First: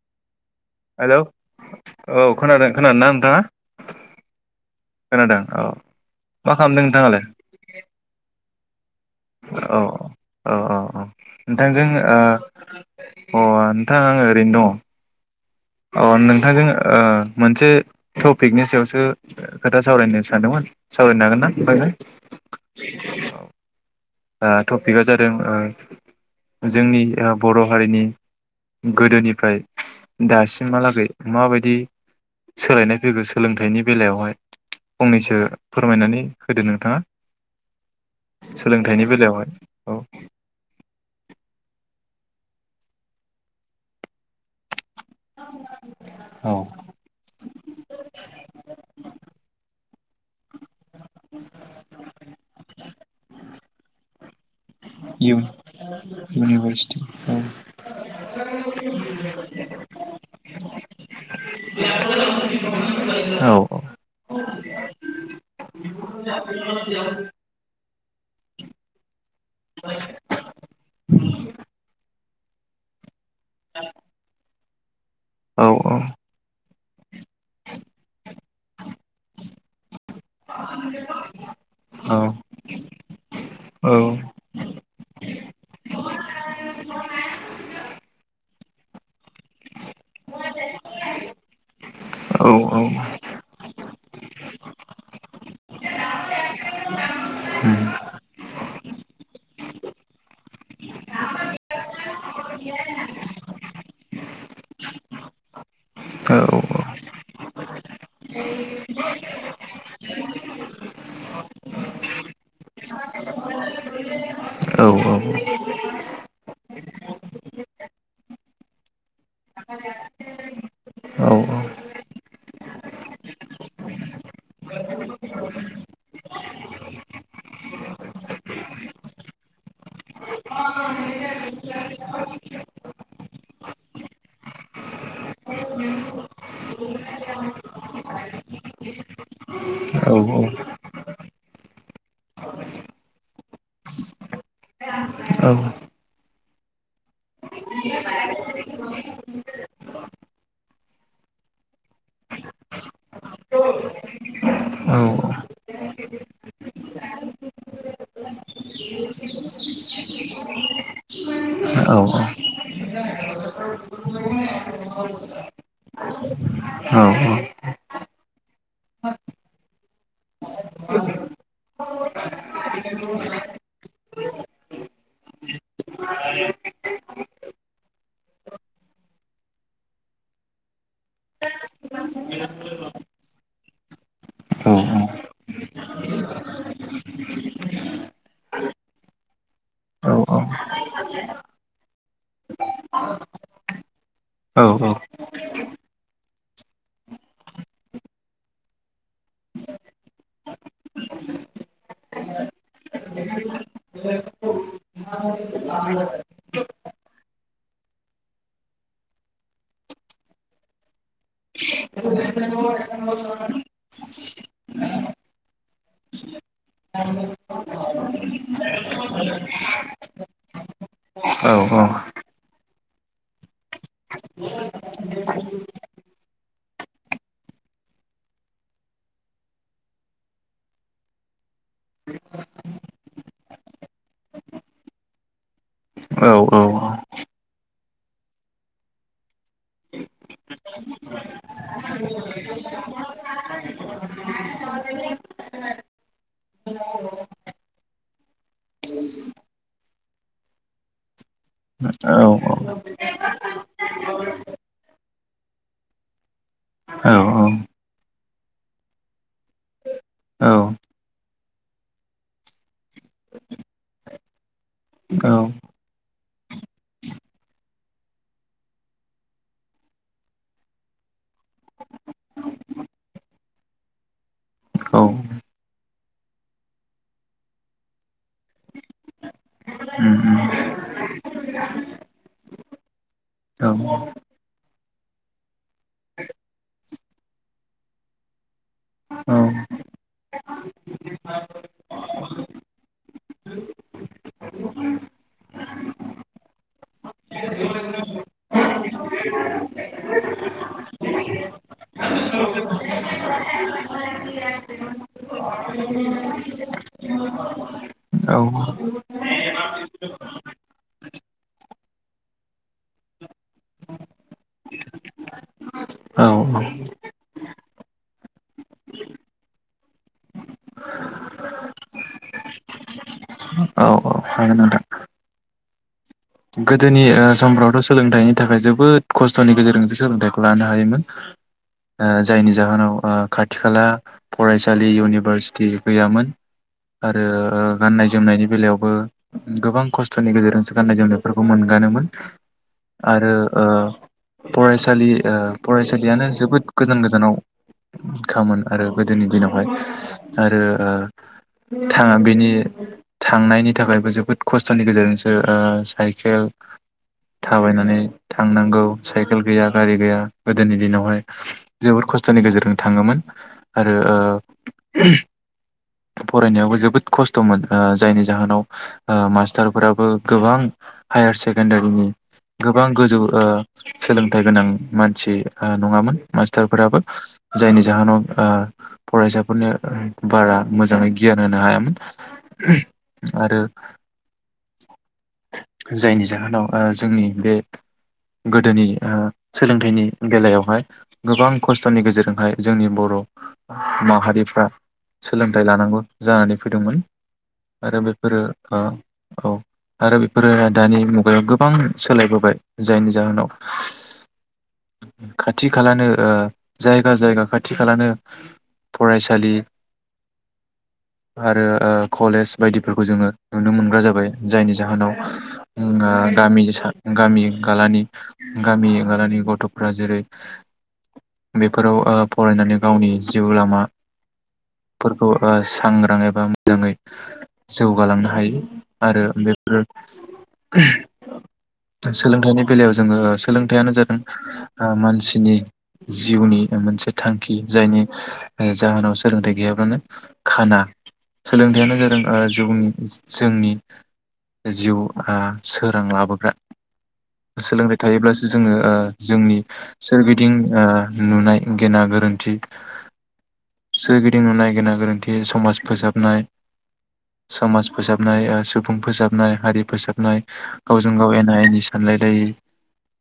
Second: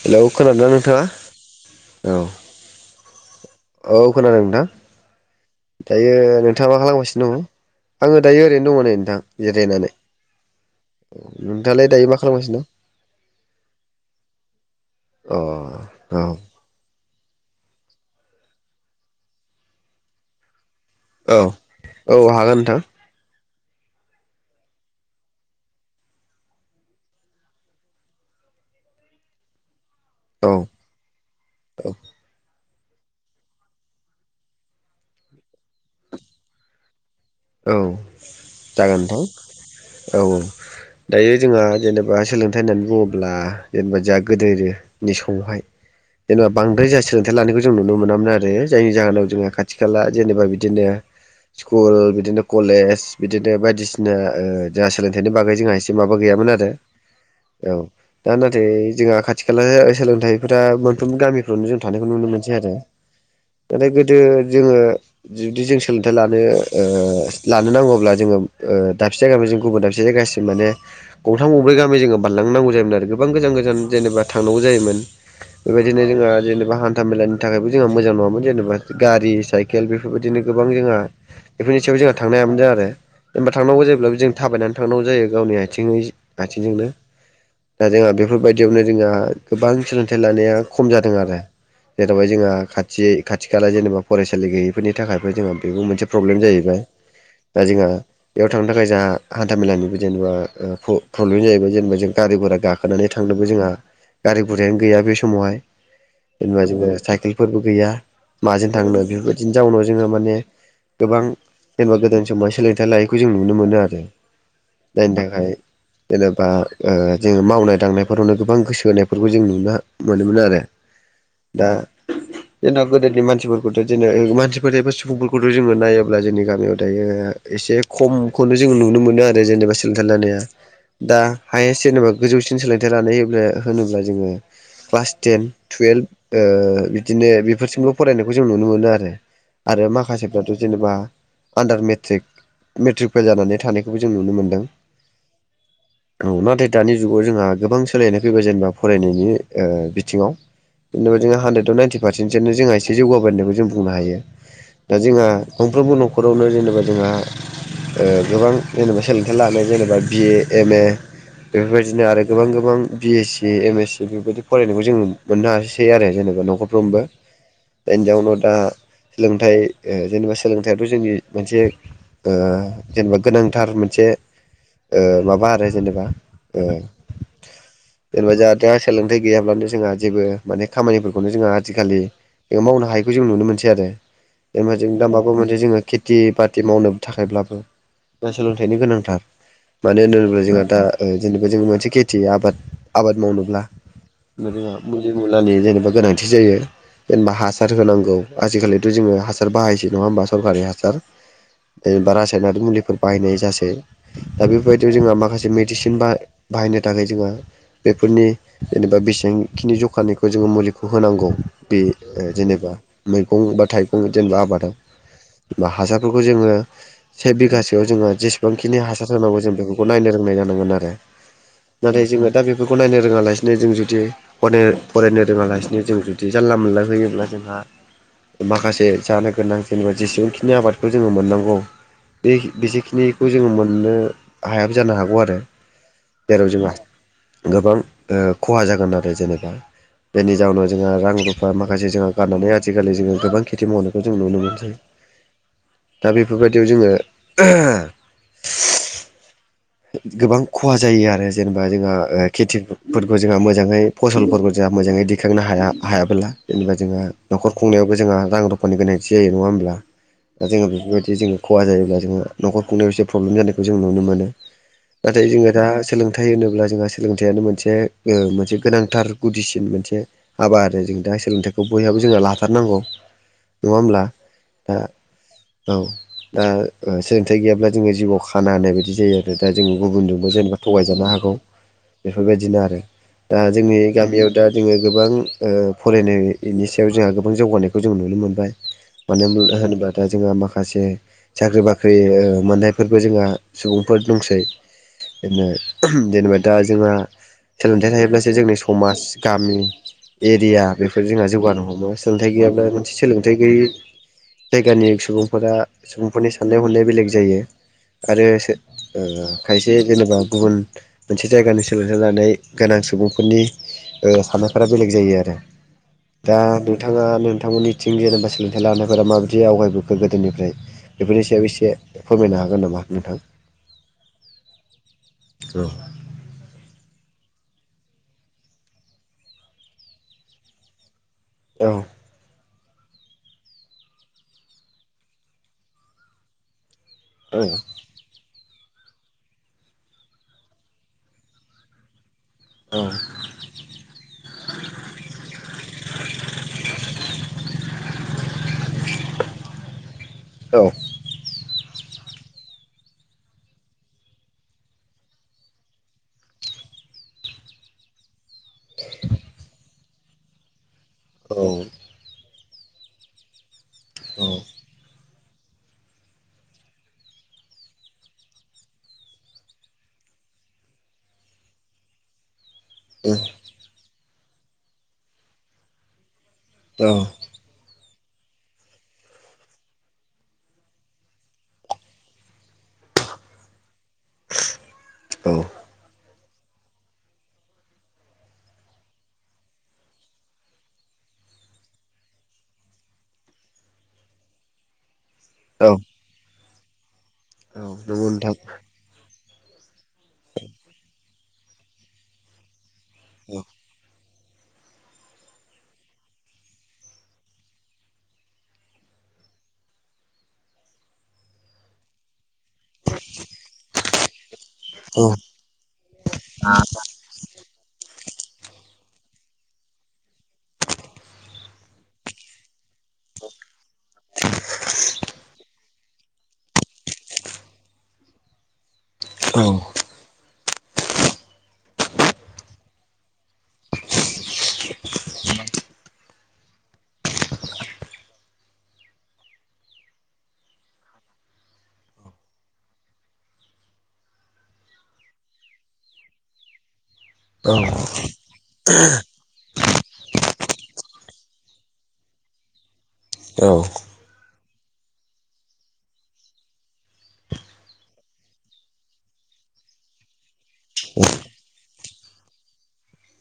Hello खोनादोंना hello नोंथाङा औ हो औ खोनादों नोंथां औ दायो नोंथाङा मा खालामदों नोंथाङालाय खालामगासिनो दङ आङो दायो ओरै दं ओरैनो औ औ जिरायनानै औ औ औ नोंथांजों नोंथाङालाय दायो मा अ खालामगासिनो दं नोंथां आङो ओरैनो दङ' अ नोंथांजों ओ मोनसे टपिकनि सायावसो खोथा सावरायनो सानदोंमोन । सावरायनो औ हागोन ना औ हागोन नोंथां मायहाय औ ओ टपिकआ जादों ओ जोंनि ओ बर' हारिनि गोदोनिफ्राय औ दासिमहालागै माबायदि औ सोलायनाय फैगौ सोलोंथाइनि बेलायावहाय फंनैसो फोरमायनानै होदो नोंथाङा औ। जागोन थाइनि नोंथां बेलायावहाय औ। दायो जोंहा जेनेबा सोलोंथाइ होननानै बुङोब्ला जेनेबा जा गोदो- नि समावहाय जेनेबा औ बांद्राय जोंहा सोलोंथाइ लानायखौ जों नुनो मोनामोन आरो जायनि जाहोनाव जोंहा खाथि खाला जेनेबा बिदिनो स्कुल बिदिनो कलेज बिदिनो बायदिसिना ओ जोंहा सोलोंथाइनि इयुन बागै जोंहा एसे माबा गैयामोन आरो औ दा नाथाय जोंहा खाथि खाला सोलोंथाइफोरा मोनफ्रोमबो गामिफ्रावनो जों थानायखौ नुनो मोनसै आरो औ नाथाय गोदो- जोङो जुदि जों सोलोंथाइ लानो ओ लानो नांगौब्ला जोङो ओ दाबसे जायगानिफ्राय जों गुबुन दाबसे जायगासिम माने गंथाम गंब्रै गामि जोङो बारलांनांगौ जायोमोन आरो गोबां गोजान गोजान जेनेबा थांनांगौ जायोमोन। औ बेबायदिनो जोङो जेनेबा हान था मेलानि थाखायबो जोंहा मोजां नङामोन जेनेबा गारि साइकेल बेफोरबायदिनो गोबां जोंहा बेफोरनि सायाव जोंहा औ थांनो हायामोन जों आरो होनबा थांगौ औ जायोब्लाबो औ जों थाबायनानै थांगौ जायो गावनि आइथिंयै आइथिंजोंनो दा जोंहा बेफोर बायदि। बिदियावनो जोंहा गोबां सोलोंथाइ लानाया खम जादों आरो जेरावहाय जोंहा औ खाथि खाथि खाला जेनेबा फरायसालि गैयैफोरनि थाखायबो जोंहा बेबो मोनसे प्रब्लेम जाहैबाय। दा जोंहा बेयाव थांनो थाखाय जा हानथा-मेला जेनेबा ओ प्रब्लेम जायोमोन जेनेबा जों गारि बारा गाखोनानै थांनोबो जोंहा गारि गुरायानो गैया बे समावहाय जेनबा जोङो साइकेलफोरबो गैया माजों थांनो बेफोर बायदिनो जावनाव जोङो माने गोबां जेनेबा गोदान समाव सोलोंथाइ लायैखौ जों नुनो मोनो आरो। जायनि थाखाय जेनेबा ओ जोङो मावनाय दांनायफोरावनो गोबां गोसो होनाय। बेफोरखौ जों नुनो मोनोमोन आरो दा जेनेबा गोदोनि मानसिफोरखौथ' जेने मानसिफोर एबा सुबुंफोरखौथ' जोङो नायोब्ला जोंनि गामियाव। ओम दायो एसे खमखौनो जों नुनो मोनो आरो जेनेबा सोलोंथाइ लानाया दा हायेस्ट जेनेबा गोजौसिन सोलोंथाइ लानाय होनोब्ला जोङो क्लास टेन टुयेल्भ ओ बिदिनो बेफोरथिमबो फरायनायखौ जों नुनो मोनो आरो आरो माखासेफ्राथ' जेनेबा आन्दार मेट्रिक मेट्रिक फेल जानानै थानायखौबो जों नुनो मोनदों औ नाथाय दानि जुगाव जोंहा गोबां सोलायनाय फैबाय जेनेबा फरायनायनि ओ बिथिङाव जेनेबा जोंहा हानद्रेदआव नाइन्टि पर्सेन्टसोआनो जोंहा एसे जौगाबाय होनखौ जों बुंनो हायो दा जोंहा मोनंफ्रोमबो न'ख रावनो जेनेबा जोंहा ओ गोबां जेनेबा सोलोंथाइ लानाय जेनेबा बिए एम ए औ बेफोरबायदिनो आरो गोबां गोबां B S C M S C बेफोरबायदि फरायनायखौ जों मोननो हासै आरो जेनेबा न'खरफ्रोमबो बेनि जाउनाव दा सोलोंथाइ जेनेबा सोलोंथाइ ' जोंनि मोनसे ओ जेनेबा गोनांथार मोनसे ओ माबा आरो जेनेबा ओ जेनेबा जोंहा दा सोलोंथाइ गैयाब्लानो जोंहा जेबो माने खामानिफोरखौनो जोंहा आजिखालिज मावनो हायैखौ जों नुनो मोनसै आरो जेनेबा जों दा माबा मोन जोङो खेथि बाथि मावनो थाखायब्लाबो दा सोलोंथाइनि गोनांथार मानो होनोब्ला जोंहा दा ओ जेनेबा जों मोनसे खेथि आबाद आबाद मावनोब्ला [unintelligible] होनानि जेनेबा गोनांथि जायो जेनेबा हासार होनांगौ आजिखालिथ' जोङो हासार बाहायसै नङा होमबा सरखारि हासार जेनेबा रासायनारि मुलिफोर बाहायनाय जासै दा बेफोरबायदियाव जोंहा माखासे मेडिसिन बाहाय बाहायनो थाखाय जोंहा बेफोरनि जेनेबा बेसेबांखिनि जखानायखौ जोङो मुलिखौ होनांगौ बे ओ जेनेबा मैगं बा थाइगं जेनेबा आबादा हासारफोरखौ जोङो से बिगासोयाव जोङो जेसेबांखिनि हासार होनांगौ जों बेफोरखौ नायनो रोंनाय जानांगोन आरो नाथाय जोङो दा बेफोरखौ नायनो रोङा लासिनो जों जुदि फराय फरायनो रोङालासिनो जों जुदि जानला मोनला होयोब्ला जोंहा माखासे जानो गोनां जेनेबा जेसेबांखिनि आबादखौ जोङो मोननांगौ बे बेसेखिनिखौ जोङो मोननो हायाबो जानो हागौ आरो जेराव जोंहा गोबां ओ खहा जागोन आरो जेनेबा बेनि जाउनाव जोंहा रां रुफा माखासे जोंहा गारनानै आजिखालि जोङो गोबां खेथि मावनायखौ जों नुनो मोनो दा बेफोरबायदियाव जोङो गोबां खहा जायो आरो जेनेबा जोंहा ओ खेथिफोरखौ जोंहा मोजाङै फसलफोरखौ जोंहा मोजाङै दैखांनो हाया हायाबोला जेनेबा जोंहा न'खर हागोन खुंनायावबो जोंहा रां रुफानि गोनांथि जायो नङा होमब्ला दा जोङो बेफोरबायदि जोङो खहा जायोब्ला जोहा न'खर खुंनायाव एसे प्रब्लेम जानायखौ जों नुनो मोनो नाथाय जोङो दा सोलोंथाइ होनोब्ला जोंहा सोलोंथायाइयानो मोनसे ओ मोनसे गोनांथार गुदिसिन मोनसे हाबा आरो जों दा सोलोंथाइखौ बयहाबो जोंहा लाथारनांगौ नङा होमब्ला दा औ दा ओ सोलोंथाइ गैयाब्ला जोङो जिउआव खाना होनाय बायदि जायो आरो आरो दा जोंङो गुबुनजोंबो जेनेबा थगायजानो हागौ बेफोरबायदिनो आरो दा जोंनि गामियाव दा जोङो गोबां ओ फरायनायनि सायाव जोंहा गोबां जौगानायखौ जों नुनो मोनबाय मानो होन होनोबा दा जोंहा माखासे साख्रि बाख्रि मोननायफोरबो जोंहा सुबुं फोर दंसैनो जेनेबा दा जोंहा सोलोंथाइ थायोब्लासो जोंनि समाज गामि एरिया बेफोर जोंहा जौगानो हमो सोलोंथाइ गैयाब्ला मोनसे सोलोंथाइ गैयि जायगानि सुबुंफोरा सुबुंफोरनि साननाय हनाया बेलेग जायो आरो ओ खायसे जेनेबा गुबुन मोनसे जायगानि सोलोंथाइ लानाय गोनां सुबुंफोरनि ओ साननायफोरा बेलेग जायो आरो दा नोंथाङा नोंथांमोननिथिं जेनेबा सोलोंथाइ लानायफोरा माबायदि आवगायबोखो गोदोनिफ्राय बेफोरनि सायाव एसे फोरमायनो हागोन नामा नोंथां नोंथां औ गोदोनि ओ समफ्रावथ' सोलोंथाइनि थाखाय जोबोद खस्थ'नि गेजेरजोंसो सोलोंथाइखौ लानो हायोमोन औ ओ जायनि जाहोनाव ओ खाथि खाला फरायसालि इउनिभारसिटि गैयामोन आरो गाननाय जोमनायनि बेलायाव बो गोबां खस्थ'नि गेजेरजोंसो गाननाय जोमनाय फोरखौ मोनगानोमोन औ आरो ओ फरायसालि ओफरायसालियानो जोबोद गोजान गोजानाव खामोन आरो गोदोनि दिनावहाय आरो औ ओ थाङा बेनि थांनायनि थाखायबो जोबोद खस्थ'नि गेजेरजोंसो ओ साइ खेल थाबायनानै थांनांगौ साइकेल गैया गारि गैया गोदोनि दिनावहाय औ जोबोद खस्थ' थनि गेजेरजों थाङोमोन आरो ओ औ फरायनायावबो जोबोद खस्थ'मोन ओ जायनि जाहोनाव ओ मास्टारफोराबो गोबां हायार सेकेण्डारिनि गोबां गोजौ ओ सोलोंथाइ गोनां मानसि ओ नङामोन मास्टारफोराबो औ जायनि जाहोनाव फरायसाफोरनो बारा मोजाङै गियान होनो हायामोन आरो औ जायनि जा जाहोनाव जोंनि बे गोदोनि सोलोंथाइनि बेलायावहाय गोबां खस्थ'नि गेजेरजोंहाय जोंनि बर' माहारिफ्रा सोलोंथाइ औ लानांगौ जानानै फैदोंमोन आरो नंगौ नोंथां बेफोर औ आरो बेफोरो दानि मुगायाव गोबां सोलायबोबाय जायनि औ जाहोनाव खाथि खालानो जायगा जायगा खाथि खालानो फरायसालि आरो कलेज बायदिफोरखौ जोङो नुनो मोनग्रा जाबाय जायनि औ जाहोनाव गामि गालानि गामि [unintelligible] गथ'फ्रा जेरै बेफोराव फरायनानै गावनि जिउ लामाफोरखौ सांग्रां एबा मोजाङै जौगालांनो हायो आरो औ बेफोर सोलोंथाइनि बेलायाव जोङो सोलोंथाइयानो जादों मानसिनि जिउनि मोनसे थांखि जायनि जाहोनाव सोलोंथाइ गैयाब्लानो खाना सोलोंथाइयानो जादों जनि जोंनि जिउआ सोरां लाबोग्रा औ सोलोंथाइ थायोब्लासो जोङो जोंनि सोरबिथिं दिं नुनाय गेना गोरोन्थि औ दिं गेना गोरोन्थि समाज फोसाबनाय समाज फोसाबनाय सुबुं फोसाबनाय हारि फोसाबनाय गावजों गाव एना एनि सानलायलायि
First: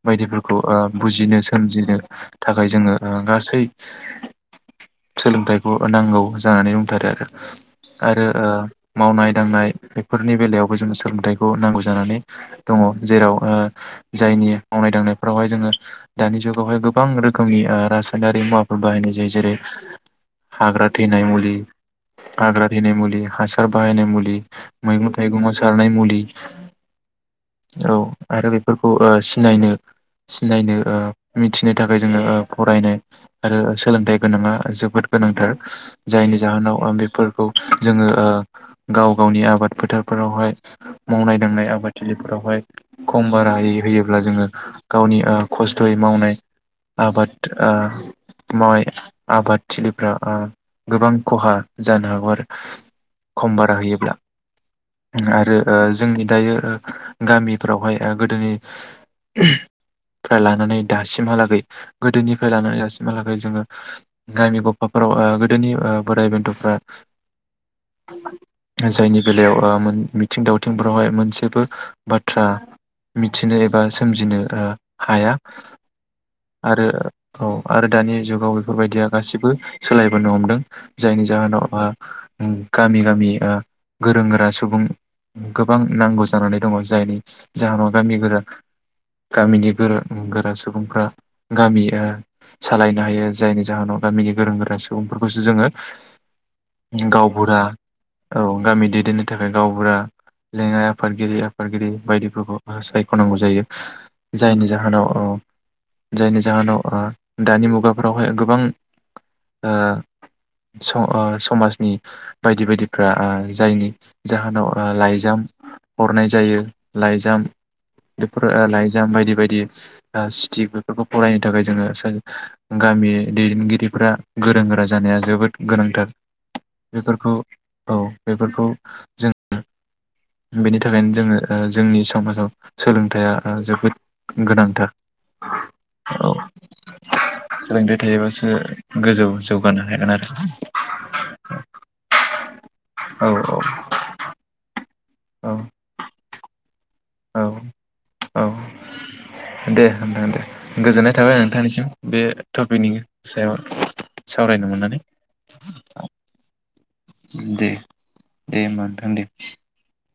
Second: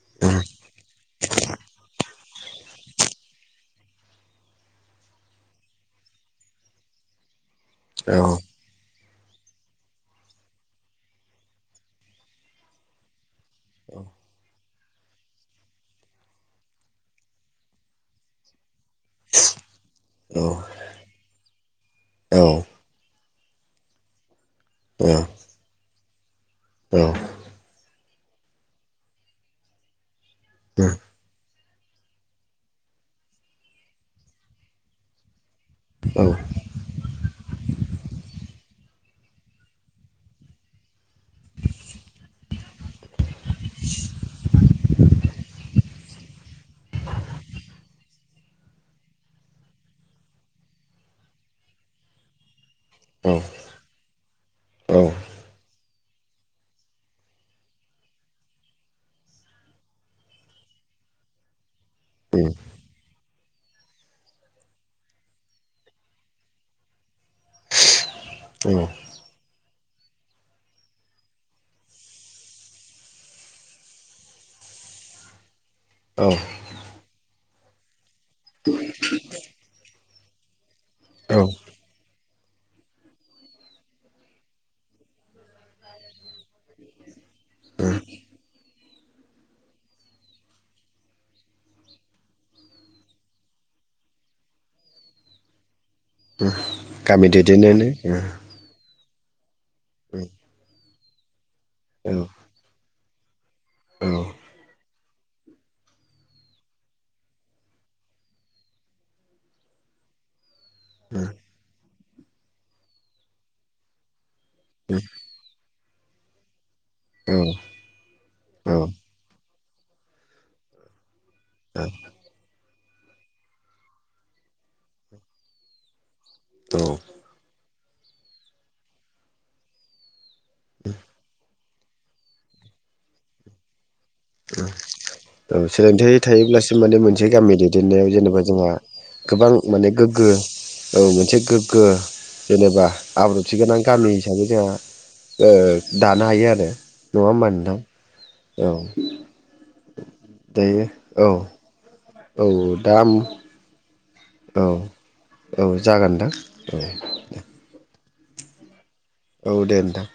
बायदिफोरखौ बुजिनो सोमजिनो थाखाय जोङो गासै सोलोंथाइखौ नांगौ जानानै बुंथारो आरो आरो मावनाय दांनाय बेफोर नि बेलायावबो जोंङो सोलोंथाइखौ नांगौ जानानै दङ जेराव जायनि मावनाय दांनायफ्रावहाय जोङो दानि जुगावहाय गोबां रोखोमनि रासायनारि मुवाफोर बाहायनाय जायो जेरै हाग्रा थैनाय मुलि औ हाग्रा थैनाय मुलि हासार बाहायनाय मुलि मैगं थाइगंआव सारनाय मुलि औ औ आरो बेफोरखौ सिनायनो सिनायनो ओ थिनो थाखाय जोङो फरायनाय आरो सोलोंथाइ गोनाङा जोबोद गोनांथार जायनि जाहोनाव आं बे फोरखौ जोङो गाव गावनि आबाद फोथारफोरावहाय मावनाय दांनाय आबादथिलिफोरावहाय खम बारा होयोब्ला जोङो गावनि ओ खस्थ'यै मावनाय आबाद ओ मावनाय आबादथिलिफ्रा आ गोबां खहा जानो हागौ खम बारा होयोब्ला औ आरो ओ जोंनि दायो गामिफ्रावहाय ओ गोदोनिफ्राय लानानै दासिमहालागै गोदोनिफ्राय लानानै दासिमहालागै जोङो गामि गफाफोराव ओ गोदोनि बोराय बेन्थ'फ्रा जायनि बेलायाव बा मोन मिथिं दावथिंफोरावहाय मोनसेबो बाथ्रा मिथिनो एबा सोमजिनो ओ हाया आरो औ आरो दानि जुगाव बेफोरबायदिया गासिबो सोलायबोनो हमदों जायनि जाहोनाव ओ उम गामि गामि ओ गोरों गोरा सुबुं गोबां नांगौ जानानै दङ जायनि जाहोनाव गामि गोरा गामिनि गोरों गोरा सुबुंफ्रा गामि ओ सालायनो हायो जायनि जाहोनाव गामिनि गोरों गोरा सुबुंफोरखौसो जोङो गामि गावबुरा दैदेननानै औ गामि दैदेननो थाखाय गावबुरा लेङा फादगिरिया फादगिरि औ बायदिफोरखौ होनांगौ जायो जायनि जाहोनाव अ जायनि जाहोनाव ओ दानि मुगाफोरावहाय गोबां ओ स ओ समाजनि बायदि बायदिफ्रा ओ जायनि जाहोनाव ओ लाइजाम हरनाय जायो औ लाइजाम बेफोर औ लाइजाम बायदि बायदि ओ सिटिक बेफोरखौ फरायनो थाखाय जोङो गामि दैदेनगिरिफोरा गोरों गोरा जानाया जोबोद गोनांथार । बेफोरखौ औ बेफोरखौ जोङो बेनि थाखायनो जोङो ओ जोंनि समाजाव सोलोंथाइया जोबोद गोनांथार औ सोलोंथाइ औ थायोब्लासो माने मोनसे गामि सोलोंथाइ दैदेननायाव जेनेबा थायोबासो जोंहा गोजौ गोबां जौगानो माने हागोन गोग्गो औ मोनसे गोग्गो जेनेबा आरो आब्रुथि औ गोनां गामि हिसाबै जोंहा ओ औ दानो हायो आरो नङा औ होमबा नोंथां औ दे नोंथां दे दायो गोजोननाय औ थाबाय नोंथांनिसिम बे औ टपिकनि दा सायाव औ सावरायनो मोननानै औ जागोन नोंथां औ दे दे होमबा नोंथां दे औ दे नोंथां।